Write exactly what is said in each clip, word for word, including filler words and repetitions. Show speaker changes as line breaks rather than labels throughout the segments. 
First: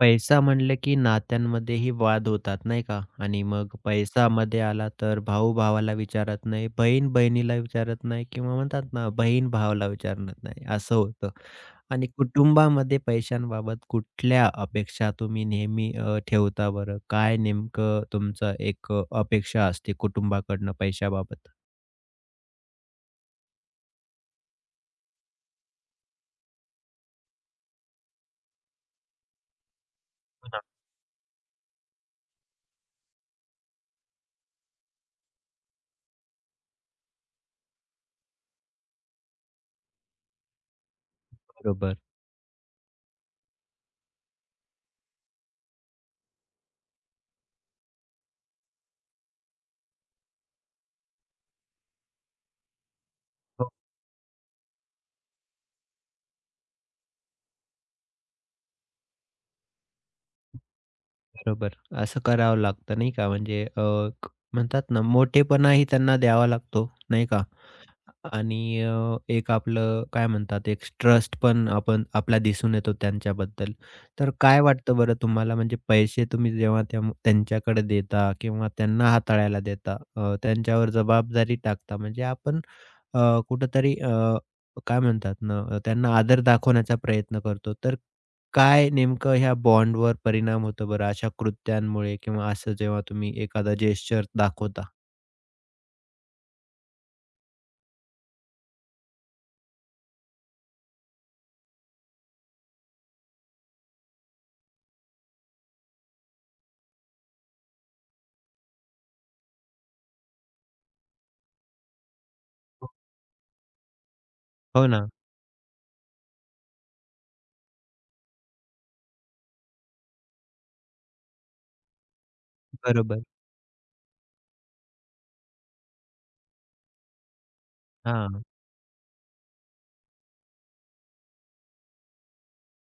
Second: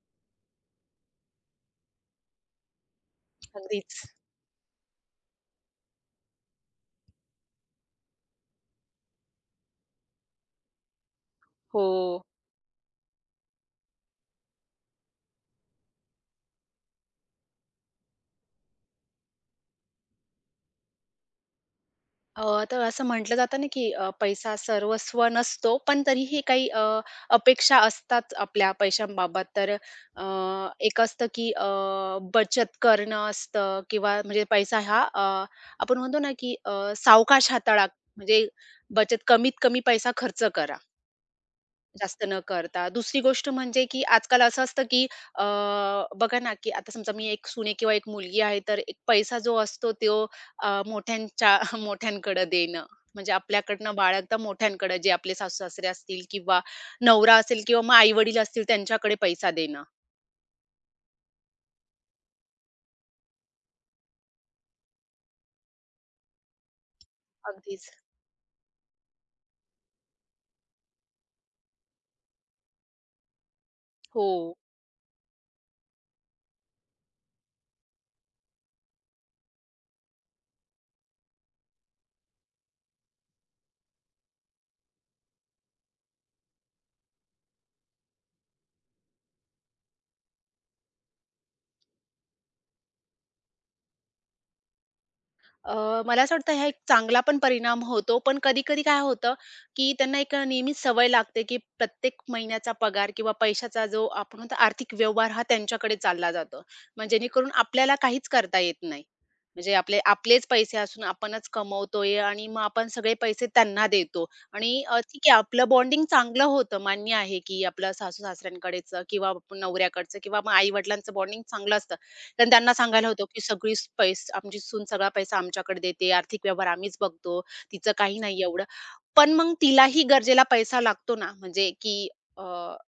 पैसा म्हणलं की नात्यांमध्येही वाद होतात नाही का? आणि मग
अगदीच.
पैसामध्ये आला तर भाऊ भावाला विचारत नाही, बहीण बहिणीला विचारत नाही किंवा म्हणतात ना बहीण भावाला विचारत नाही असं होतं.
हो.
आणि कुटुंबामध्ये पैशांबाबत कुठल्या अपेक्षा तुम्ही नेहमी अ, ठेवता बरं? काय नेमकं तुमचं एक अ, अपेक्षा असते कुटुंबाकडनं पैशाबाबत?
अ, तर असं म्हटलं जातं ना, की अ, पैसा सर्वस्व नसतो, पण तरीही काही अ, अपेक्षा असतात आपल्या पैशांबाबत. तर अ, एक असतं, की अ, बचत करणं असतं किंवा म्हणजे पैसा हा अ, आपण म्हणतो ना, की अ, सावकाश हाताळा. म्हणजे बचत कमीत कमी पैसा खर्च करा.
बरोबर.
जास्त न करता. दुसरी गोष्ट म्हणजे, की आजकाल असं असतं, की अ, बघा ना, की आता समजा मी एक सून आहे किंवा एक मुलगी आहे, तर एक पैसा जो असतो तो अ, मोठ्यांच्या मोठ्यांकडे देणं. म्हणजे
हो,
आपल्याकडनं बाळगता मोठ्यांकडे जे आपले सासू-सासरे असतील किंवा नवरा असेल किंवा मग आई-वडील असतील त्यांच्याकडे पैसा देणं.
बरोबर. असं करावं लागतं नाही का? म्हणजे अ, क म्हणतात ना मोठेपणाही त्यांना द्यावा लागतो नाही का?
अगदीच.
आणि अ, एक आपलं काय म्हणतात एक ट्रस्ट पण आपण आपला दिसून येतो त्यांच्याबद्दल.
हो.
तर काय वाटतं बरं तुम्हाला म्हणजे पैसे तुम्ही जेव्हा त्या त्यांच्याकडे देता किंवा त्यांना हाताळायला देता अ, त्यांच्यावर जबाबदारी टाकता म्हणजे आपण अ, कुठेतरी अ, काय म्हणतात ना अ, त्यांना आदर दाखवण्याचा प्रयत्न करतो. तर काय नेमकं ह्या बॉन्डवर परिणाम होतो बरं अशा कृत्यांमुळे किंवा असं जेव्हा तुम्ही एखादा जेस्चर दाखवता?
अ, मला असं वाटतं हा एक चांगला पण परिणाम होतो. पण कधी-कधी काय होतं, की त्यांना एक अ, नेहमीच सवय लागते, की प्रत्येक महिन्याचा पगार किंवा पैशाचा जो आपण म्हणतो आर्थिक व्यवहार हा त्यांच्याकडे चालला जातो. मग जेणेकरून आपल्याला काहीच करता येत नाही. म्हणजे आपले आपलेच पैसे असून आपणच कमवतोय आणि मग आपण
हो.
सगळे पैसे त्यांना देतो आणि
हो
अ,
ना.
ठीक आहे आपलं बॉन्डिंग चांगलं होतं. मान्य आहे, की आपलं सासू-सासऱ्यांकडेचं किंवा आपण नवऱ्याकडचं किंवा मग आई-वडिलांचं बॉन्डिंग चांगलं असतं. कारण त्यांना सांगायला
बरोबर.
होतं, की सगळी पैसे आमची सून सगळा पैसा आमच्याकडे देते. आर्थिक व्यवहार आम्हीच बघतो. तिचं काही नाही
हां,
एवढं. पण मग तिलाही गरजेला पैसा लागतो ना, म्हणजे की अ,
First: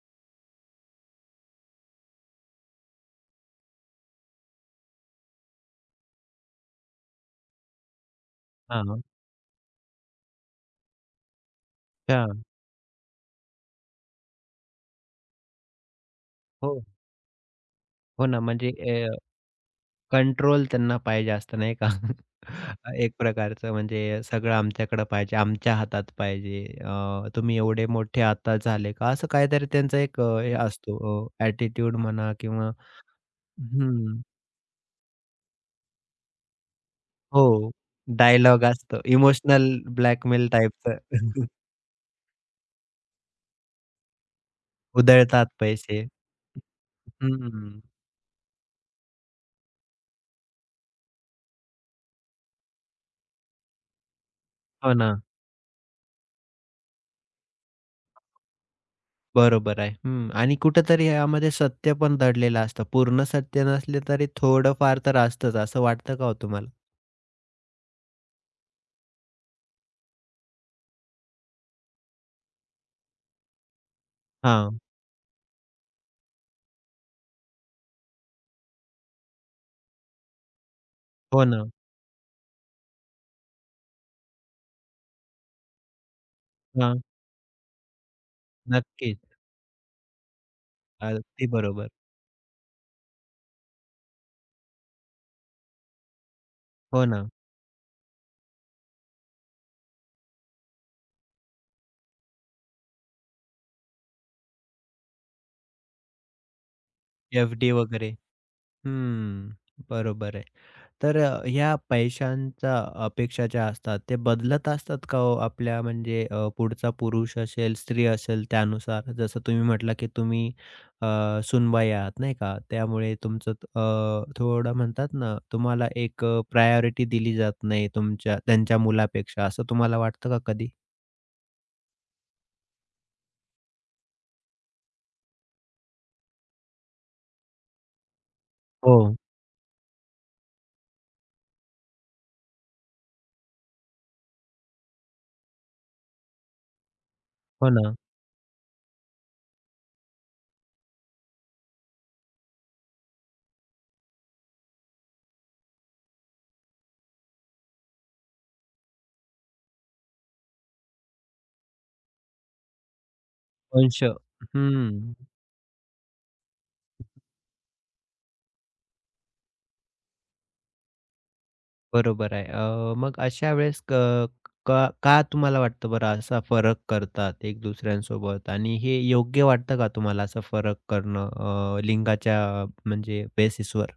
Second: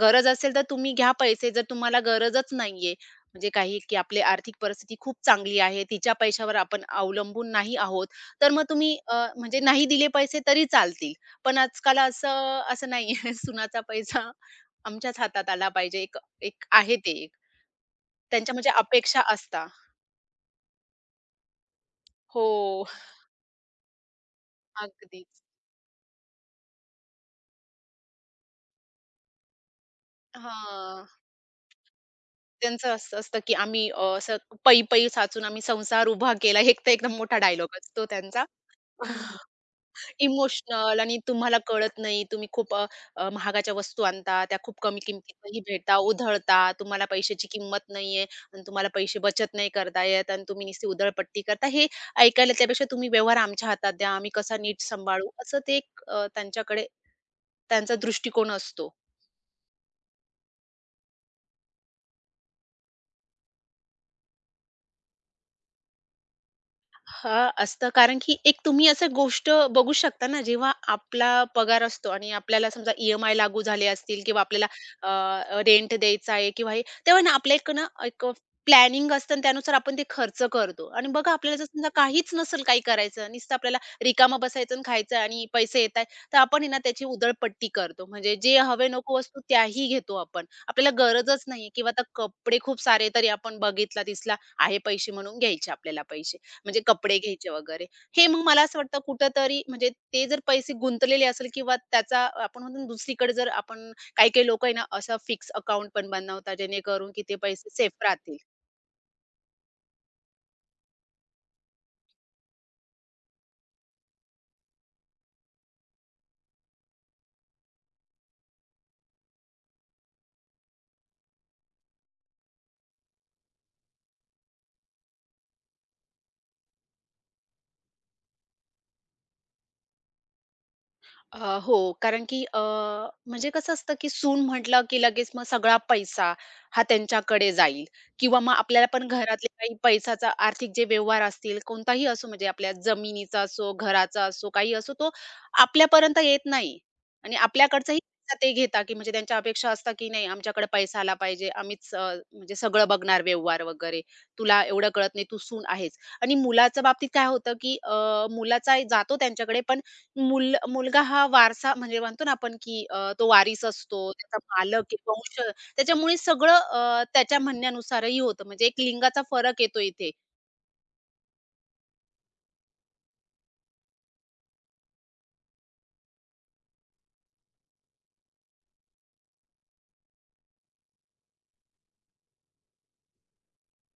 गरज असेल तर तुम्ही घ्या पैसे, जर तुम्हाला गरजच नाहीये म्हणजे काही की आपली आर्थिक परिस्थिती खूप चांगली आहे, तिच्या पैशावर आपण अवलंबून नाही आहोत. तर मग तुम्ही
हां.
अ, म्हणजे नाही दिले पैसे तरी चालतील. पण आजकाल
अच्छा.
असं असं नाहीये. सुनाचा पैसा आमच्याच हातात आला पाहिजे. एक एक
हो,
आहे ते एक.
हो ना.
त्यांच्या म्हणजे
म्हणजे
अपेक्षा असता.
कंट्रोल त्यांना पाहिजे असतं नाही का?
हो,
एक प्रकारचं म्हणजे सगळं आमच्याकडं पाहिजे,
अगदीच.
आमच्या हातात पाहिजे. अ, तुम्ही एवढे मोठे आता झाले का? असं काहीतरी त्यांचा एक अ, हे असतो
हां.
अ, ॲटिट्यूड म्हणा किंवा
त्यांचं असं असतं की आम्ही अ,
हं,
असं पै-पै साचून आम्ही संसार उभा केला. एक तर एकदम मोठा
हो.
डायलॉग असतो त्यांचा.
डायलॉग असतो. Emotional blackmail टाइपचं.
इमोशनल आणि तुम्हाला कळत नाही. तुम्ही खूप अ, अ, महागाच्या वस्तू आणता. त्या खूप कमी
उधळतात
किमतीतही भेटता,
पैसे.
उधळता. तुम्हाला पैशाची
हं,
किंमत नाहीये आणि तुम्हाला पैसे बचत नाही करता येत आणि तुम्ही नुसती उधळपट्टी करता. हे ऐकायला त्यापेक्षा तुम्ही व्यवहार आमच्या हातात द्या. आम्ही कसा नीट
हो ना.
सांभाळू. असं ते एक अ, त्यांच्याकडे त्यांचा दृष्टिकोन असतो.
बरोबर आहे. हं. आणि कुठेतरी यामध्ये सत्य पण दडलेलं असतं. पूर्ण सत्य नसले तरी थोडंफार तर असतंच, असं वाटतं का हो तुम्हाला?
हां, असतं. कारण की एक तुम्ही असं गोष्ट बघू शकता ना, जेव्हा आपला पगार असतो आणि आपल्याला समजा ई लागू झाले असतील किंवा आपल्याला
हां.
अ, रेंट द्यायचा आहे किंवा हे तेव्हा ना आपल्या एक ना एक प्लॅनिंग असतं आणि त्यानुसार आपण ते खर्च करतो. आणि बघा
हो
आपल्याला जर
ना.
समजा काहीच नसेल काही करायचं, नुसतं आपल्याला रिकामं बसायचं आणि खायचं आणि पैसे येत आहेत, तर आपण आहे ना
हां.
त्याची उधळपट्टी करतो. म्हणजे जे हवे-नको
नक्कीच.
वस्तू त्याही घेतो आपण. आपल्याला गरजच
अगदी
नाहीये
बरोबर.
किंवा आता कपडे खूप सारे तरी आपण बघितला, दिसला आहे पैसे म्हणून घ्यायचे आपल्याला पैसे. म्हणजे
हो
कपडे
ना.
घ्यायचे वगैरे. हे मग मला असं वाटतं कुठेतरी म्हणजे ते जर पैसे गुंतलेले असेल किंवा त्याचा आपण म्हणतो ना दुसरीकडे जर आपण काही-काही लोकं आहे ना, असं फिक्स अकाउंट पण बनवतात जेणेकरून की ते पैसे
एफ-डी
सेफ
वगैरे.
राहतील.
हं. बरोबर आहे. तर अ, ह्या पैशांच्या अपेक्षा ज्या असतात, ते बदलत असतात का हो आपल्या म्हणजे अ, पुढचा पुरुष असेल, स्त्री असेल त्यानुसार? जसं तुम्ही म्हटला, की तुम्ही अ, सूनबाई आहात नाही का? त्यामुळे तुमचं त- अ, थोडं म्हणतात ना, तुम्हाला एक अ, प्रायोरिटी दिली जात नाही तुमच्या त्यांच्या मुलापेक्षा असं तुम्हाला वाटतं का कधी?
अ, हो, कारण की अ, म्हणजे कसं असतं, की सून म्हटलं, की लगेच मग सगळा पैसा हा त्यांच्याकडे जाईल किंवा मग आपल्याला पण
हो.
घरातले काही पैशाचा आर्थिक जे व्यवहार असतील, कोणताही असो म्हणजे आपल्या जमिनीचा असो, घराचा असो, काही असो, तो आपल्यापर्यंत येत नाही आणि
हो ना.
आपल्याकडचाही पैसा ते घेता, की म्हणजे त्यांच्या अपेक्षा असतात, की नाही आमच्याकडे पैसा आला पाहिजे, आम्हीच अ, म्हणजे सगळं बघणार व्यवहार वगैरे. तुला एवढं कळत नाही, तू सून आहेस आणि मुलाच्या बाबतीत काय होतं, की अ, मुलाचा जातो त्यांच्याकडे पण मुल मुलगा हा वारसा म्हणजे म्हणतो ना आपण की अ, तो वारीस
वंश
असतो, त्याचा मालक आहे,
हं.
वंश त्याच्यामुळे सगळं अ, त्याच्या म्हणण्यानुसारही होतं. म्हणजे एक लिंगाचा फरक येतो इथे.
बरोबर आहे. अ, मग अशा वेळेस क का का तुम्हाला वाटतं बरं असा फरक करतात एक दुसऱ्यांसोबत आणि हे योग्य वाटतं का तुम्हाला असं फरक करणं अ, लिंगाच्या म्हणजे बेसिसवर?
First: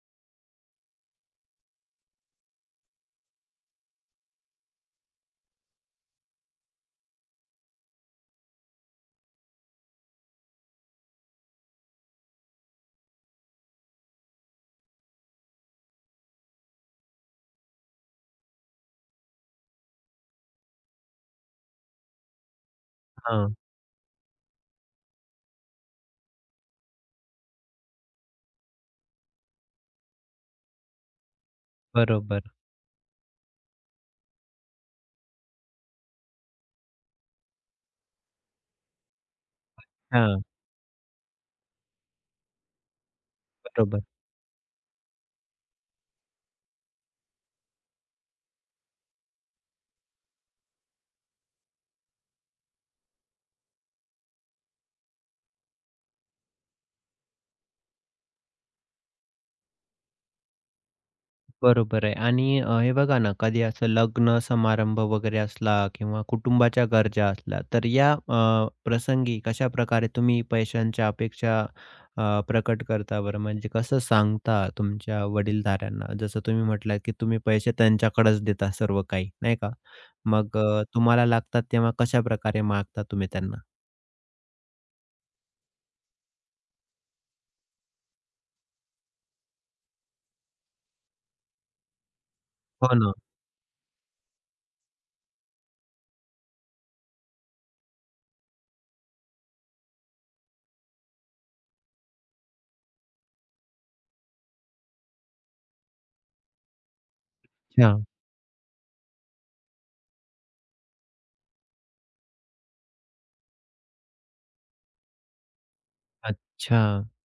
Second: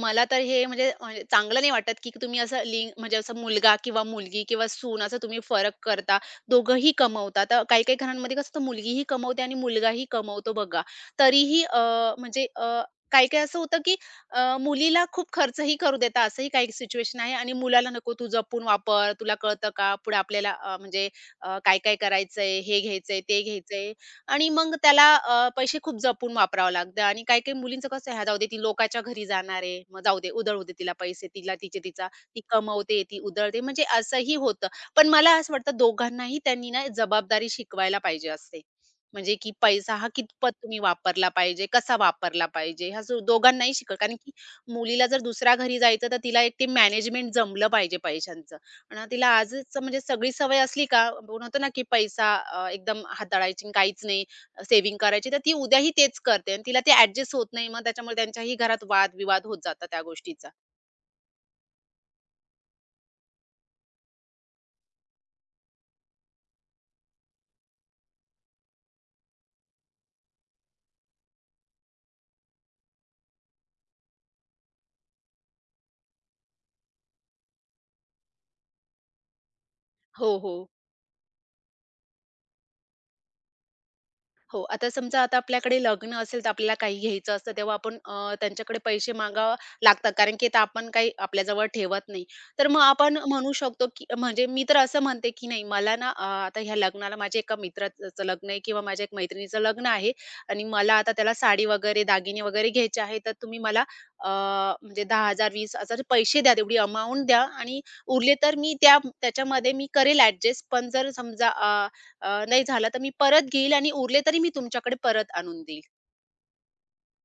मला तर हे म्हणजे म्हणजे चांगलं नाही वाटत, की तुम्ही असं लिंग म्हणजे असं मुलगा किंवा मुलगी किंवा सून असं तुम्ही फरक करता. दोघंही कमवतात. तर काही-काही घरांमध्ये कसं असतं मुलगीही कमवते आणि मुलगाही कमवतो बघा. तरीही अ, म्हणजे अ, काही-काही असं होतं, की अ, मुलीला खूप खर्चही करू देतात असंही काही सिच्युएशन आहे आणि मुलाला नको तू जपून वापर, तुला कळतं का? पुढे आपल्याला अ, म्हणजे अ, काय-काय करायचंय, हे घ्यायचंय, ते
हां,
घ्यायचंय. आणि मग त्याला अ, पैसे खूप जपून वापरावं लागतं आणि काही-काही मुलींचं कसं आहे, "हां, जाऊ दे, ती लोकाच्या घरी जाणार आहे, मग जाऊ दे, उधळू दे तिला पैसे, तिला तिचे तिचा, ती
बरोबर.
कमवते, ती उधळते." म्हणजे असंही होतं. पण मला असं वाटतं दोघांनाही त्यांनी ना जबाबदारी शिकवायला पाहिजे असते. म्हणजे की पैसा हा
हां,
कितपत तुम्ही वापरला पाहिजे, कसा वापरला पाहिजे, ह्या सु दोघांनाही शिकवा.
बरोबर.
कारण की मुलीला जर दुसऱ्या घरी जायचं, तर तिला एक ते मॅनेजमेंट जमलं पाहिजे पैशांचं. आणि तिला आजच म्हणजे सगळी सवय असली का, म्हणतो ना, की पैसा अ, एकदम हाताळायची आणि काहीच नाही, सेव्हिंग करायची, तर ती उद्याही तेच करते आणि तिला ते ॲडजस्ट होत नाही. मग त्याच्यामुळे त्यांच्याही घरात वाद-विवाद होत जातात त्या गोष्टीचा.
बरोबर आहे आणि अ, हे बघा ना, कधी असं लग्न समारंभ वगैरे असला किंवा कुटुंबाच्या गरजा असल्या, तर या अ, प्रसंगी कशाप्रकारे तुम्ही पैशांच्या अपेक्षा अ, प्रकट करता बरं? म्हणजे कसं सांगता तुमच्या वडीलधाऱ्यांना? जसं तुम्ही म्हटलात, की तुम्ही पैसे त्यांच्याकडेच देता सर्व काही, नाही का?
हो, हो.
मग अ, तुम्हाला लागतात तेव्हा कशाप्रकारे मागता तुम्ही त्यांना?
हो, आता समजा आता आपल्याकडे लग्न असेल तर आपल्याला काही घ्यायचं असतं तेव्हा आपण अ, त्यांच्याकडे पैसे मागावं लागतात कारण की आता आपण काही आपल्याजवळ ठेवत नाही. तर मग
हो ना.
आपण म्हणू शकतो की म्हणजे मी तर असं म्हणते की नाही मला ना अ, आता ह्या लग्नाला माझ्या एका मित्राचं लग्न आहे किंवा माझ्या एक मैत्रिणीचं लग्न आहे आणि मला आता त्याला साडी वगैरे, दागिने वगैरे घ्यायचे आहे तर तुम्ही मला अ, म्हणजे दहा हजार वीस हजार पैसे द्या तेवढी अमाउंट द्या आणि
अच्छा.
उरले तर मी त्या त्याच्यामध्ये मी करेल ॲडजस्ट. पण जर समजा अ, अ, नाही झाला तर मी परत घेईल आणि उरले तरी मी तुमच्याकडे परत आणून देईल.
अच्छा.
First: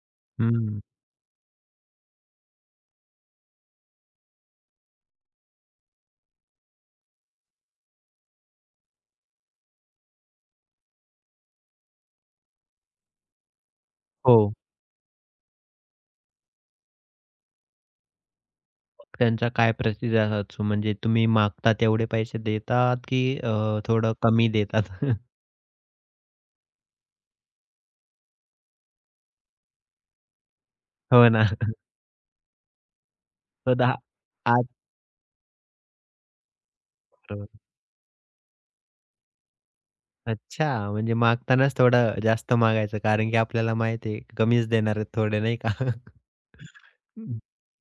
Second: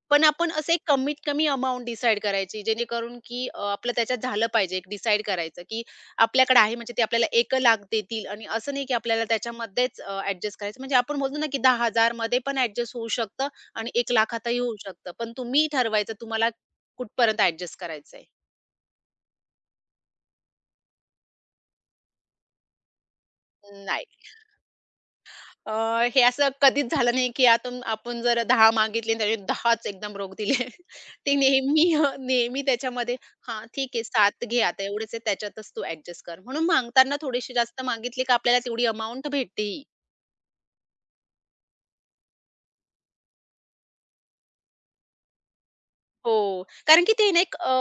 पण आपण असं एक
हं.
कमीत कमी अमाउंट डिसाईड करायची जेणेकरून की अ, आपलं त्याच्यात झालं पाहिजे. एक डिसाईड करायचं की आपल्याकडे आहे म्हणजे ते आपल्याला एक लाख देतील आणि असं नाही की आपल्याला त्याच्यामध्येच अ, करायचं. म्हणजे आपण बोलतो ना की दहा हजार मध्ये पण ॲडजस्ट होऊ शकतं आणि एक
हो.
लाखातही होऊ शकतं. पण तुम्ही ठरवायचं तुम्हाला कुठपर्यंत ॲडजस्ट करायचंय.
त्यांचा काय प्रतिसाद असतो? म्हणजे तुम्ही मागता तेवढे पैसे देतात, की अ, थोडं
नाही.
कमी देतात?
अ, हे असं कधीच झालं नाही, की यातून आपण जर दहा मागितले आणि त्याचे 10च एकदम रोख दिले.
हो
ते
ना.
नेहमी अ, नेहमी त्याच्यामध्ये हां,
तो
ठीक
दहा
आहे सात घे आता एवढेच आहे त्याच्यातच तू ॲडजस्ट कर. म्हणून मागताना थोडीशी जास्त मागितली का आपल्याला तेवढी अमाउंट भेटते ही.
अच्छा, म्हणजे मागतानाच थोडं जास्त मागायचं, कारण की आपल्याला माहिती आहे कमीच देणार आहेत थोडे, नाही का?
हो. कारण की ते
हम्म.
ना एक अ,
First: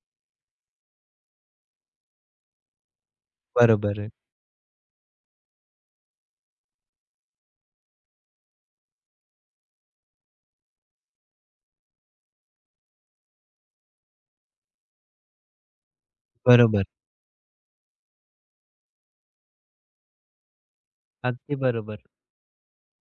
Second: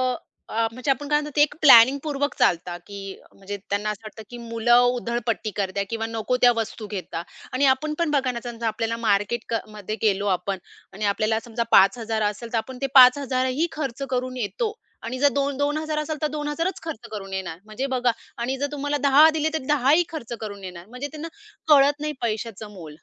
अ, म्हणजे आपण काय म्हणतो ते एक प्लॅनिंगपूर्वक चालतात, की म्हणजे त्यांना
बरोबर
असं
आहे.
वाटतं, की मुलं उधळपट्टी करतात किंवा नको त्या वस्तू घेतात. आणि आपण पण बघा ना, समजा आपल्याला मार्केट क मध्ये गेलो आपण आणि आपल्याला समजा पाच हजार असेल, तर आपण ते पाच हजार ही खर्च करून येतो. आणि जर दोन हजार-दोन हजार असेल, तर 2,000च
बरोबर.
खर्च करून येणार. म्हणजे बघा आणि जर तुम्हाला दहा दिले, तर दहा खर्च करून येणार. म्हणजे त्यांना
अगदी
कळत
बरोबर.
नाही पैशाचं मोल.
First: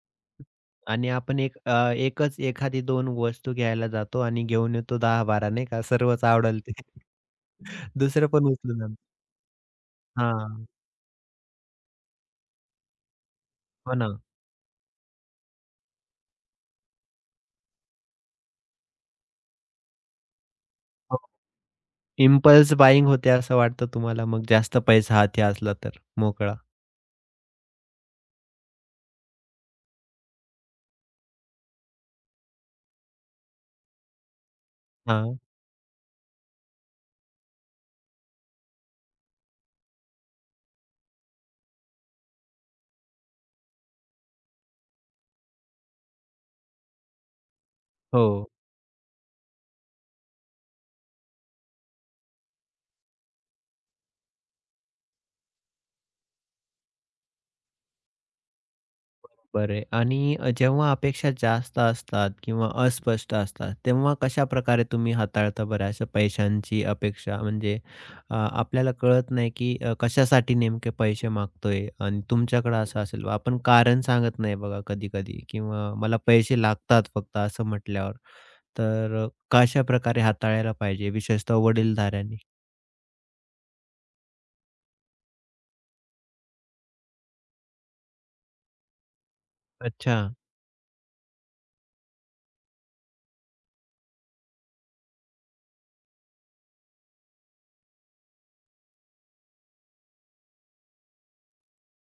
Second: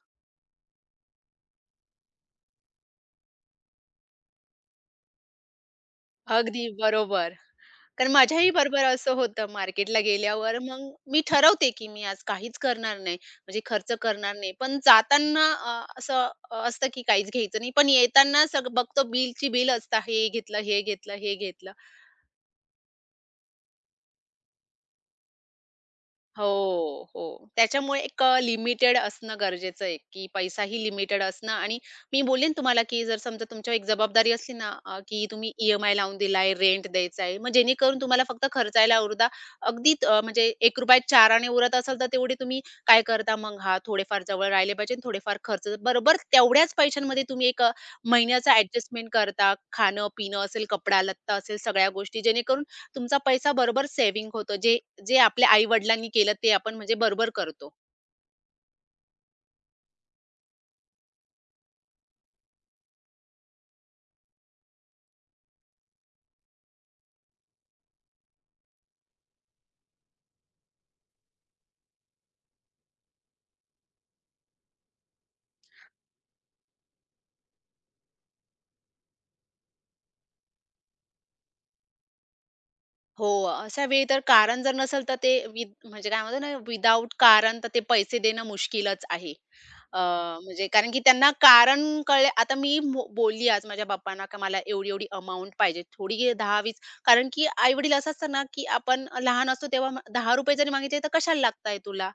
आणि आपण एक अ, एकच एखादी दोन वस्तू घ्यायला जातो आणि घेऊन येतो दहा बारा नाही का? सर्वच आवडेल
अगदी
ते.
बरोबर. कारण
दुसरं पण
माझ्याही
उचलून
बरोबर
आणतो.
असं होतं मार्केटला गेल्यावर
हां.
मग मी ठरवते, की मी आज काहीच करणार नाही. म्हणजे खर्च
हो ना.
करणार नाही. पण जाताना अ, असं अ, असतं की काहीच घ्यायचं नाही. पण येताना सगळं बघतो बिलची बिल असतं. हे घेतलं, हे घेतलं, हे घेतलं.
इम्पल्स बायिंग होते असं वाटतं तुम्हाला मग जास्त पैसा हाती असला तर
हो,
मोकळा.
हो. त्याच्यामुळे एक अ, लिमिटेड असणं गरजेचं आहे, की पैसाही लिमिटेड असणं आणि मी बोलेन तुम्हाला, की जर समजा तुमच्यावर एक जबाबदारी असली ना, अ, की
हां,
तुम्ही ई-एम-आय लावून दिलाय, रेंट द्यायचा आहे, मग जेणेकरून तुम्हाला फक्त खर्चायला उरता. अगदी अ, म्हणजे ₹एक रुपया चार आणे उरत असेल, तर तेवढे तुम्ही काय करता मग? हां, थोडेफार जवळ राहिले पाहिजे आणि थोडेफार खर्च बरोबर तेवढ्याच पैशांमध्ये तुम्ही एक अ,
हो.
महिन्याचा ॲडजस्टमेंट करता. खाणं-पिणं असेल, कपडा-लत्ता असेल, सगळ्या गोष्टी जेणेकरून तुमचा पैसा बरोबर सेव्हिंग होतो. जे जे आपल्या आई-वडिलांनी केलं ते आपण म्हणजे बरोबर करतो.
बरोबर आहे आणि अ, जेव्हा अपेक्षा जास्त असतात किंवा अस्पष्ट असतात, तेव्हा कशाप्रकारे तुम्ही हाताळता बरं अशा पैशांची अपेक्षा? म्हणजे अ, आपल्याला कळत नाही की अ, कशासाठी नेमके पैसे मागतोय आणि तुमच्याकडे असं असेल, आपण कारण सांगत नाही बघा कधी-कधी किंवा मला पैसे लागतात फक्त असं म्हटल्यावर. तर अ, कशाप्रकारे हाताळायला पाहिजे विशेषतः वडीलधाऱ्यांनी?
हो, अशा वेळी तर कारण जर नसेल तर ते विद म्हणजे काय म्हणतो ना विदाऊट कारण तर ते पैसे देणं मुश्किलच आहे. अ,
अच्छा.
म्हणजे कारण की त्यांना कारण कळले आता मी मो बोलली आज माझ्या बाबांना का मला एवढी-एवढी अमाउंट पाहिजे. थोडी दहा वीस कारण की आई-वडील असं असतं ना, की आपण लहान असतो तेव्हा ₹दहा रुपये जरी मागितले तर कशाला लागताय तुला?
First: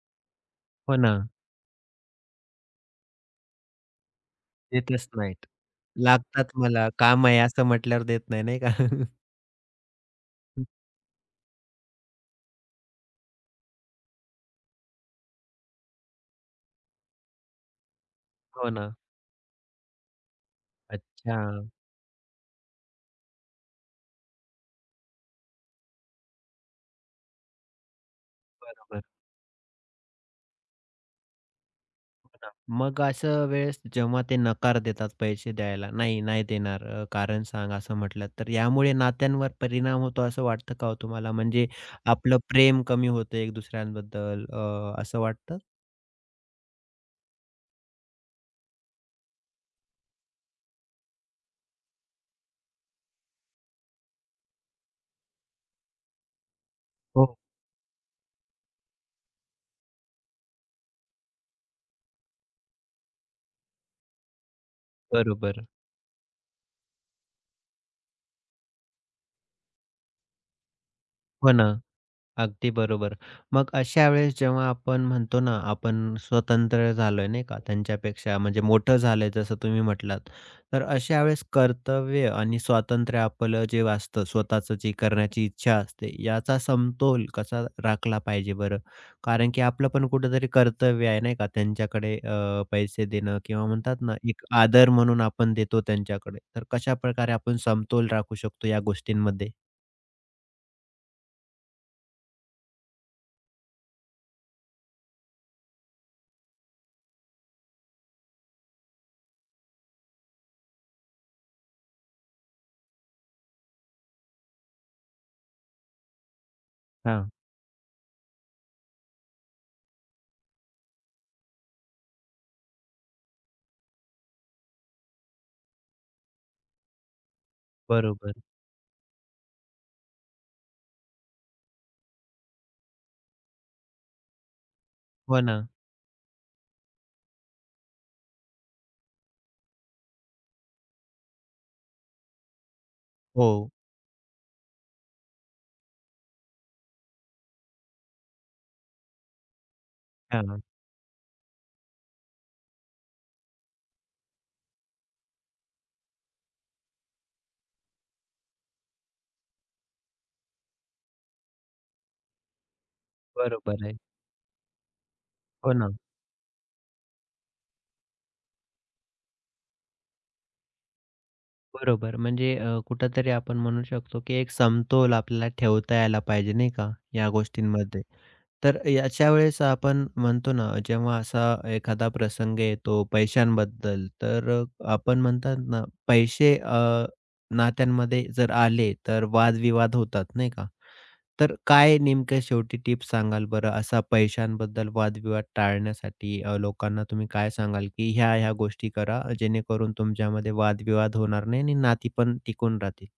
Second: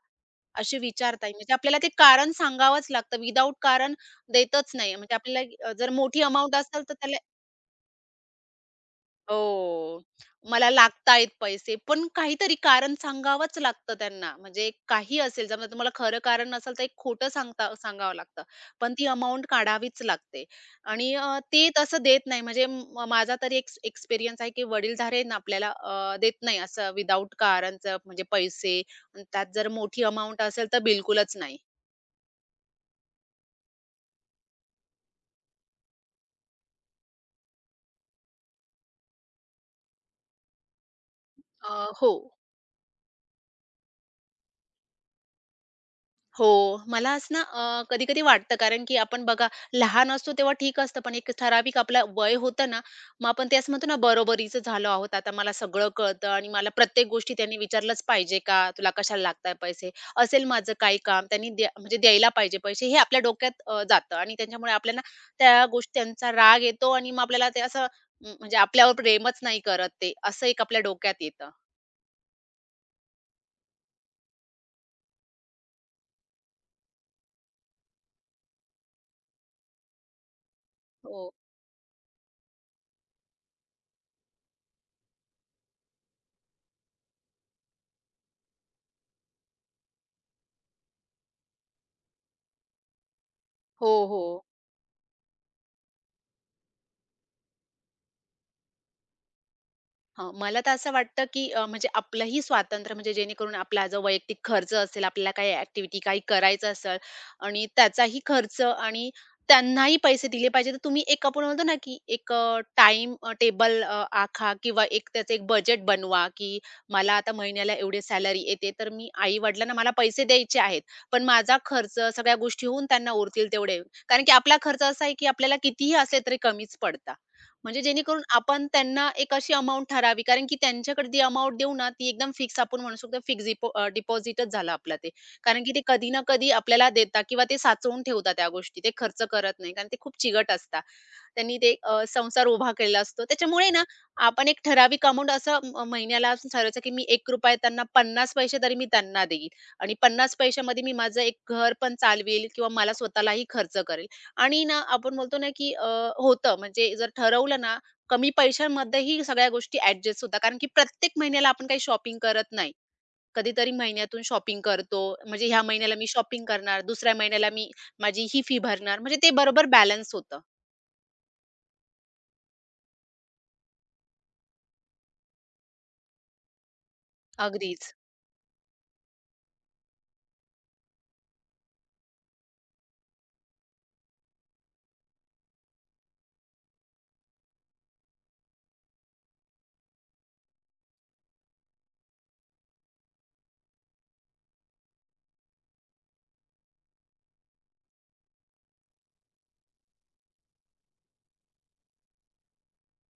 असे
हो ना.
विचारताय. म्हणजे आपल्याला ते कारण सांगावंच लागतं. विदाऊट कारण देतच नाही.
देतच
म्हणजे
नाहीत.
आपल्याला अ, जर मोठी
लागतात
अमाउंट असेल
मला,
तर त्याला
काम आहे असं म्हटल्यावर देत नाही, नाही का?
हो. मला लागतायेत पैसे, पण काहीतरी कारण सांगावंच लागतं त्यांना. म्हणजे काही असेल, समजा तुम्हाला खरं कारण नसेल, तर एक खोटं सांगता सांगावं लागतं.
हो
पण
ना.
ती अमाउंट काढावीच लागते आणि
अच्छा.
अ, ते तसं देत नाही. म्हणजे म माझा तरी एक्स एक्सपिरियन्स आहे, की वडीलधारे ना आपल्याला अ, देत नाही असं विदाऊट कारणचं म्हणजे पैसे
बरोबर.
आणि त्यात जर मोठी अमाउंट असेल, तर बिलकुलच नाही.
हो ना. मग असं वेळेस जेव्हा ते नकार देतात पैसे द्यायला, "नाही, नाही देणार, अ, कारण सांग," असं म्हटलं, तर यामुळे नात्यांवर परिणाम होतो असं वाटतं का हो तुम्हाला? म्हणजे
अ, हो.
आपलं प्रेम कमी होतं एक दुसऱ्यांबद्दल अ, असं वाटतं?
हो. मला आज ना अ, कधी-कधी वाटतं कारण की आपण बघा लहान असतो तेव्हा ठीक असतं, पण एक ठराविक आपलं वय होतं ना, मग आपण ते असं म्हणतो ना बरोबरीचं झालो आहोत. आता मला सगळं कळतं आणि मला प्रत्येक
हो,
गोष्टी त्यांनी विचारलंच पाहिजे का? तुला कशाला लागताय पैसे? असेल माझं काही काम त्यांनी द्या म्हणजे द्यायला पाहिजे पैसे हे आपल्या डोक्यात अ, जातं आणि त्याच्यामुळे आपल्याला
बरोबर.
त्या गोष्टी त्यांचा राग येतो आणि मग आपल्याला ते असं म्हण- म्हणजे आपल्यावर प्रेमच नाही करत ते, असं एक आपल्या डोक्यात येतं.
हो ना. अगदी बरोबर. मग अशा वेळेस जेव्हा आपण म्हणतो ना, आपण स्वतंत्र झालोय नाही का, त्यांच्यापेक्षा म्हणजे मोठं झालंय जसं तुम्ही म्हटलात. तर अशा
हो.
वेळेस कर्तव्य आणि स्वातंत्र्य आपलं जे असतं, स्वतःचं जी करण्याची इच्छा असते, याचा समतोल कसा राखला पाहिजे बरं? कारण की आपलं पण कुठेतरी कर्तव्य आहे नाही का, त्यांच्याकडे अ, पैसे देणं किंवा म्हणतात
हो,
ना,
हो.
एक आदर म्हणून आपण देतो त्यांच्याकडे. तर कशाप्रकारे आपण समतोल राखू शकतो या गोष्टींमध्ये?
हां, मला तर असं वाटतं, की अ, म्हणजे आपलंही स्वातंत्र्य म्हणजे जेणेकरून आपला जो वैयक्तिक खर्च असेल, आपल्याला काही ॲक्टिव्हिटी काही करायचं असेल आणि त्याचाही खर्च आणि त्यांनाही पैसे दिले पाहिजे. तर तुम्ही एक आपण म्हणतो ना, की एक टाइम टेबल अ, आखा किंवा एक त्याचं एक बजेट बनवा, की मला
हां.
आता महिन्याला एवढी सॅलरी येते, तर मी आई-वडिलांना मला पैसे द्यायचे आहेत. पण माझा खर्च सगळ्या गोष्टी होऊन त्यांना उरतील तेवढे. कारण की आपला खर्च असा आहे, की आपल्याला कितीही असले तरी कमीच पडतात. म्हणजे जेणेकरून
बरोबर.
आपण त्यांना एक अशी अमाउंट ठरावी कारण की त्यांच्याकडे जी अमाउंट देऊ ना, ती एकदम फिक्स आपण म्हणू शकतो फिक्स डिपॉझिटच झाला आपला ते.
हो ना.
कारण की ते कधी ना कधी आपल्याला देतात किंवा ते साचवून ठेवतात त्या गोष्टी. ते खर्च करत नाही कारण ते खूप चिगट असतात. त्यांनी ते अ, संसार उभा केलेला असतो.
हो.
त्याच्यामुळे ना, आपण एक ठराविक अमाउंट असं म महिन्याला असं ठरवायचं, की मी ₹एक रुपया त्यांना पन्नास पैसे तरी मी त्यांना देईल आणि पन्नास
हां,
पैशामध्ये मी माझं एक घर पण चालवेल किंवा मला स्वतःलाही खर्च करेल. आणि ना, आपण बोलतो ना, की अ, होतं म्हणजे जर ठरवलं ना, कमी पैशांमध्येही सगळ्या गोष्टी ॲडजस्ट होतात. कारण की प्रत्येक महिन्याला आपण काही शॉपिंग करत नाही. कधीतरी
बरोबर आहे.
महिन्यातून शॉपिंग करतो. म्हणजे ह्या
हो ना,
महिन्याला मी शॉपिंग करणार, दुसऱ्या महिन्याला मी माझी ही फी भरणार. म्हणजे ते बरोबर बॅलन्स होतं.
बरोबर. म्हणजे अ, कुठेतरी आपण म्हणू शकतो, की एक समतोल आपल्याला ठेवता यायला पाहिजे नाही का, या
अगदीच.
गोष्टींमध्ये. तर याच्या वेळेस आपण म्हणतो ना, जेव्हा असा एखादा प्रसंग येतो पैशांबद्दल, तर अ, आपण म्हणतात ना, पैसे अ, नात्यांमध्ये जर आले, तर वादविवाद होतात नाही का. तर काय नेमक्या शेवटी टिप्स सांगाल बरं? असा पैशांबद्दल वादविवाद टाळण्यासाठी अ, लोकांना तुम्ही काय सांगाल, की ह्या-ह्या गोष्टी करा जेणेकरून तुमच्यामध्ये वादविवाद होणार नाही आणि नाती पण टिकून राहतील?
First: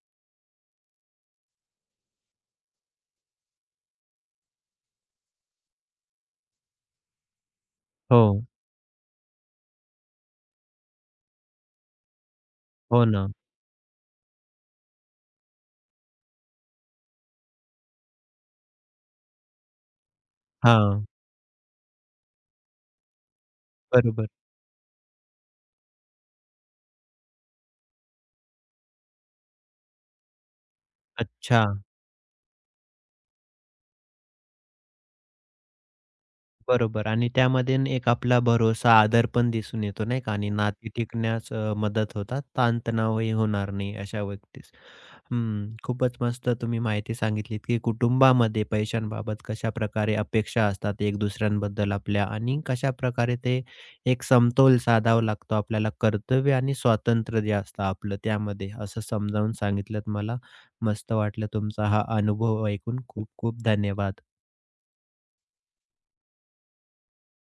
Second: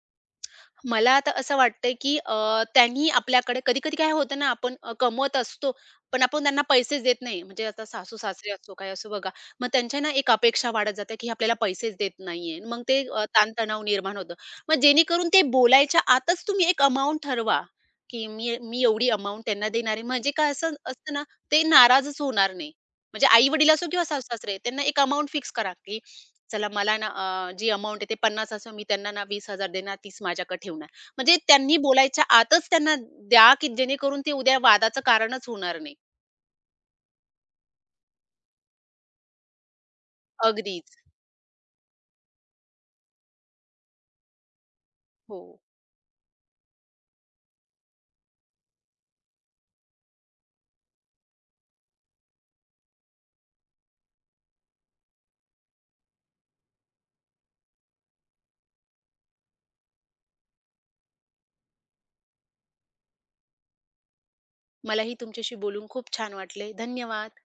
मला आता असं वाटतंय, की अ, त्यांनी आपल्याकडे कधी-कधी काय होतं ना, आपण अ, कमवत असतो, पण आपण त्यांना पैसेच देत नाही. म्हणजे आता
हो,
सासू-सासरे असो, काय असो बघा. मग त्यांच्या ना एक अपेक्षा वाढत जाते, की आपल्याला पैसेच देत नाहीये. मग ते
हो
अ,
ना.
ताणतणाव निर्माण होतं. मग जेणेकरून ते बोलायच्या आतच तुम्ही एक अमाउंट ठरवा, की मी मी एवढी अमाउंट त्यांना देणार आहे. म्हणजे काय असं
हां,
असतं ना, ते नाराजच होणार नाही. म्हणजे आई-वडील असो किंवा
बरोबर.
सासू-सासरे, त्यांना एक अमाउंट फिक्स करा, की चला मला ना अ, जी अमाउंट आहे ते पन्नास असो, मी त्यांना ना वीस हजार देणार, तीस माझ्याकडे ठेवणार. म्हणजे
अच्छा,
त्यांनी बोलायच्या आतच त्यांना द्या, की जेणेकरून ते उद्या वादाचं कारणच होणार नाही.
बरोबर आणि त्यामध्ये न एक आपला भरोसा, आदर पण दिसून येतो नाही का? आणि नाती
अगदीच.
टिकण्यास अ, मदत होतात. ताणतणावही होणार नाही अशा व्यक्तीस.
हो.
हं, खूपच मस्त तुम्ही माहिती सांगितलीत, की कुटुंबामध्ये पैशांबाबत कशाप्रकारे अपेक्षा असतात एक दुसऱ्यांबद्दल आपल्या आणि कशाप्रकारे ते एक समतोल साधावा लागतो आपल्याला. कर्तव्य आणि स्वातंत्र्य जे असतं आपलं त्यामध्ये, असं समजावून सांगितलत मला. मस्त वाटलं तुमचा हा अनुभव ऐकून. खूप खूप धन्यवाद.
मलाही तुमच्याशी बोलून खूप छान वाटले. धन्यवाद.